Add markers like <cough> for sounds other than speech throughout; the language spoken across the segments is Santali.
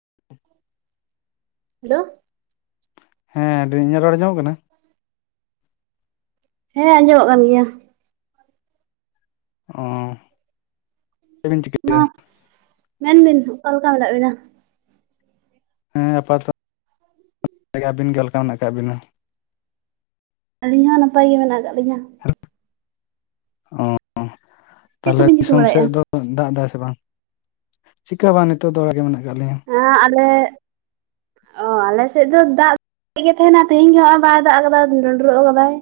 <unintelligible> ᱦᱮᱞᱳ ᱦᱮᱸ ᱫᱟᱹᱧ ᱤᱧᱟᱹᱜ ᱨᱚᱲ ᱟᱡᱚᱢ ᱠᱟᱱᱟ ᱦᱮᱸ ᱟᱸᱡᱚᱢᱚᱜ ᱠᱟᱱ ᱜᱮᱭᱟ᱾ ᱚ ᱪᱮᱫ ᱵᱤᱱ ᱢᱟ ᱪᱤᱠᱟᱹᱭᱮᱫᱟ? ᱢᱮᱱᱵᱤᱱ ᱚᱠᱟ ᱞᱮᱠᱟ ᱢᱮᱱᱟᱜ ᱵᱤᱱᱟ ᱦᱮᱸ ᱟᱯᱟᱛ <unintelligible> ᱚᱠᱟᱞᱮᱠᱟ ᱟᱵᱤᱱ ᱢᱮᱱᱟᱜ ᱟᱠᱟᱫ ᱵᱤᱱᱟ ᱟᱹᱞᱤᱧ ᱦᱚᱸ ᱱᱟᱯᱟᱭ ᱜᱮ ᱢᱮᱱᱟᱜ ᱟᱠᱟᱫ ᱞᱤᱧᱟᱹ ᱚ ᱪᱮᱫ ᱛᱟᱦᱚᱞᱮ ᱠᱚᱵᱤᱱ ᱪᱤᱠᱟᱹ ᱫᱤᱥᱚᱢ ᱥᱮᱫ ᱵᱟᱲᱟᱭᱮᱫᱼᱟ? ᱫᱚ ᱫᱟᱜ ᱫᱟᱭ ᱥᱮ ᱵᱟᱝ ᱪᱮᱠᱟ ᱦᱚ ᱵᱟᱝ ᱱᱤᱛᱚᱜ ᱫᱚ ᱚᱲᱟᱜ ᱜᱮ ᱢᱮᱱᱟᱜ ᱟᱠᱟᱫ ᱞᱤᱧᱟᱹ ᱦᱮᱸ ᱟᱞᱮ ᱚ ᱟᱞᱮᱥᱮᱫ ᱫᱚ ᱫᱟᱜ ᱜᱮ ᱛᱟᱦᱮᱱᱟ ᱛᱮᱦᱮᱧ ᱜᱮ ᱱᱚᱜᱚᱭ ᱵᱟᱭ ᱫᱟᱜ ᱟᱠᱟᱫᱟ ᱰᱩᱸᱰᱨᱩᱜ ᱟᱠᱟᱫᱟᱭ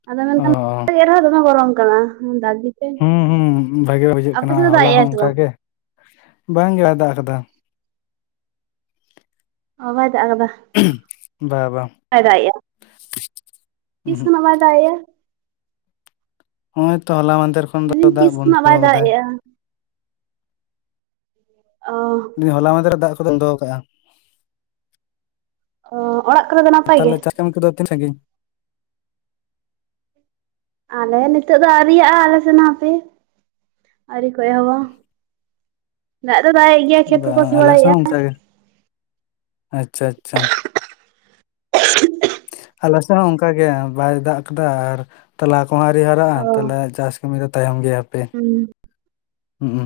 ᱟᱫᱚ ᱚ ᱮᱱᱨᱮᱦᱟ ᱫᱚᱢᱟ ᱜᱚᱨᱚᱢ ᱠᱟᱱᱟ ᱫᱟᱜᱼᱼ ᱦᱩᱸ ᱦᱩᱸ ᱵᱷᱟᱜᱮ ᱵᱩᱡᱷᱟᱹᱜ ᱠᱟᱱᱟ ᱫᱟᱜ ᱦᱚᱞᱟ ᱦᱚᱸ ᱮᱜᱼᱟᱭ ᱥᱮ ᱚᱱᱠᱟᱜ ᱵᱟᱝ? ᱜᱮ ᱵᱟᱝ ᱜᱮ ᱫᱟᱜ ᱟᱠᱟᱫᱟ᱾ ᱚ ᱵᱟᱭ ᱫᱟᱜ ᱠᱟᱫᱟ᱾ ᱵᱟ ᱵᱟ ᱛᱤᱥ ᱩᱸᱦᱩᱜ ᱠᱷᱚᱱᱟᱜ ᱵᱟᱭ ᱫᱟᱜ ᱮᱭᱟ? ᱱᱚᱜᱚᱭ ᱛᱚ ᱦᱚᱞᱟ ᱢᱟᱱᱫᱷᱮᱨ ᱠᱷᱚᱱ ᱫᱚ ᱢᱮᱱᱫᱟᱹᱧ ᱫᱟᱜ ᱛᱤᱥ ᱠᱷᱚᱱᱟᱜ ᱵᱚᱱᱫᱚ ᱵᱟᱭ ᱫᱟᱜ ᱟᱠᱟᱫᱟ᱾ ᱮᱜᱼᱟ ᱚ ᱦᱚᱞᱟ ᱢᱟᱫᱷᱮ ᱨᱮ ᱫᱟᱜ ᱠᱚᱫᱚ ᱵᱚᱱᱫᱚ ᱠᱟᱜᱼᱟ᱾ ᱚ ᱚᱲᱟᱜ ᱠᱚᱨᱮ ᱫᱚ ᱱᱟᱯᱟᱭ ᱜᱮ ᱡᱚᱢ ᱠᱚ ᱫᱚ ᱛᱤᱱ ᱥᱟᱺᱜᱤᱧ ᱟᱞᱮ ᱱᱤᱛᱚᱜ ᱫᱚ ᱟᱹᱨᱤᱭᱟᱜᱼᱟ ᱟᱞᱮ ᱥᱮᱱ ᱦᱟᱸᱯᱮ᱾ ᱟᱹᱨᱤ ᱠᱚ ᱮᱦᱚᱵᱟ ᱫᱟᱜ ᱫᱚ ᱫᱟᱜᱮᱫ ᱜᱮᱭᱟ ᱠᱷᱮᱛ ᱠᱚᱠᱚ ᱵᱟᱝ ᱥᱤ ᱟᱞᱮ ᱥᱮᱫ ᱵᱟᱲᱟᱭᱮᱼᱟ᱾ ᱚᱱᱠᱟ ᱜᱮ ᱟᱪᱪᱷᱟ ᱟᱪᱪᱷᱟ ᱟᱞᱮ ᱥᱮᱫ ᱦᱚᱸ ᱚᱱᱠᱟᱜ ᱜᱮ ᱵᱟᱭ ᱫᱟᱜ ᱠᱟᱫᱟ ᱟᱨ ᱛᱚᱞᱟ ᱠᱚᱦᱚᱸ ᱟᱹᱣᱨᱤ ᱦᱟᱨᱟᱜᱼᱟ ᱚ ᱛᱟᱦᱞᱮ ᱪᱟᱥ ᱠᱟᱹᱢᱤ ᱫᱚ ᱛᱟᱭᱚᱢ ᱜᱮᱭᱟ ᱦᱟᱯᱮ ᱦᱩᱸ ᱩᱸᱦᱩ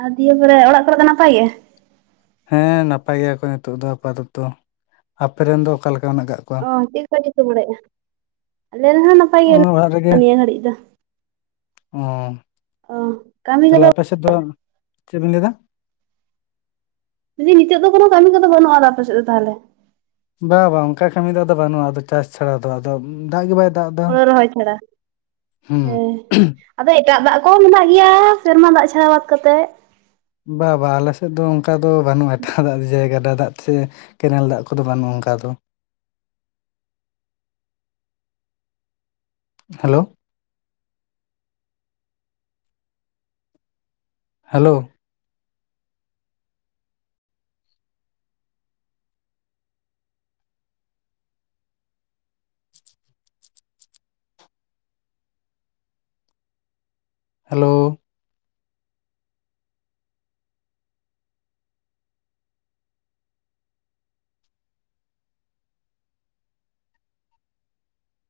ᱟᱨ ᱫᱤᱭᱮ ᱯᱚᱨᱮ ᱚᱲᱟᱜ ᱠᱚᱨᱮ ᱫᱚ ᱱᱟᱯᱟᱭ ᱜᱮᱭᱟ? ᱦᱮᱸ ᱱᱟᱯᱟᱭ ᱜᱮᱭᱟ ᱠᱚ ᱱᱤᱛᱳᱜ ᱫᱚ ᱟᱯᱟᱛᱚᱛᱚ ᱟᱯᱮ ᱨᱮᱱ ᱫᱚ ᱚᱠᱟ ᱞᱮᱠᱟ ᱢᱮᱱᱟᱜ ᱠᱟᱜ ᱠᱚᱣᱟ ᱚᱻ ᱪᱮᱫ ᱠᱚ ᱪᱤᱠᱟ ᱵᱟᱲᱟᱭᱮᱜᱼᱟ ᱟᱞᱮ ᱨᱮᱦᱚᱸ ᱱᱟᱯᱟᱭ ᱚ ᱜᱮ ᱚᱲᱟᱜ ᱨᱮᱜᱮ ᱱᱤᱭᱟᱹ ᱜᱷᱟᱹᱲᱤᱡ ᱫᱚ᱾ ᱚ ᱚ ᱠᱟᱹᱢᱤ ᱛᱟᱦᱚᱞᱮ ᱠᱚᱫᱚ ᱟᱯᱮ ᱥᱮᱫ ᱫᱚ ᱪᱮᱫ ᱵᱤᱱ ᱞᱟᱹᱭ ᱫᱟ? ᱡᱩᱫᱤ ᱱᱤᱛᱳ ᱫᱚ ᱠᱚᱱᱳ ᱠᱟᱹᱢᱤ ᱫᱚ ᱵᱟᱹᱱᱩᱜ ᱟ ᱟᱯᱮ ᱥᱮᱫ ᱫᱚ ᱛᱟᱦᱚᱞᱮ᱾ ᱵᱟᱝ ᱵᱟᱝ ᱚᱱᱠᱟ ᱠᱟᱹᱢᱤ ᱫᱚ ᱟᱫᱚ ᱵᱟᱹᱱᱩᱜᱼᱟ ᱟᱫᱚ ᱪᱟᱥ ᱪᱷᱟᱲᱟ ᱫᱚ ᱫᱟᱜ ᱜᱮ ᱵᱟᱭᱼᱼ ᱦᱩᱲᱳ ᱨᱚᱦᱚᱭ ᱪᱷᱟᱲᱟ ᱦᱩᱸ ᱦᱮᱸ ᱟᱫᱚ ᱮᱴᱟᱜ ᱫᱟᱜ ᱠᱚᱦᱚᱸ ᱢᱮᱱᱟᱜ ᱜᱮᱭᱟ ᱥᱮᱨᱢᱟ ᱫᱟᱜ ᱪᱷᱟᱲᱟ ᱵᱟᱫ ᱠᱟᱛᱮᱜ᱾ ᱵᱟ ᱵᱟ ᱟᱞᱮ ᱥᱮᱫ ᱫᱚ ᱚᱱᱠᱟ ᱫᱚ ᱵᱟᱹᱱᱩᱜᱼᱟ ᱮᱴᱟᱜ ᱫᱟᱜ ᱡᱮ ᱜᱟᱰᱟ ᱫᱟᱜ ᱛᱮᱥᱮ ᱠᱮᱱᱮᱞ ᱫᱟᱜ ᱠᱚᱫᱚ ᱵᱟᱹᱱᱩᱜᱼᱟ ᱚᱱᱠᱟ ᱫᱚ᱾ Hello hello hello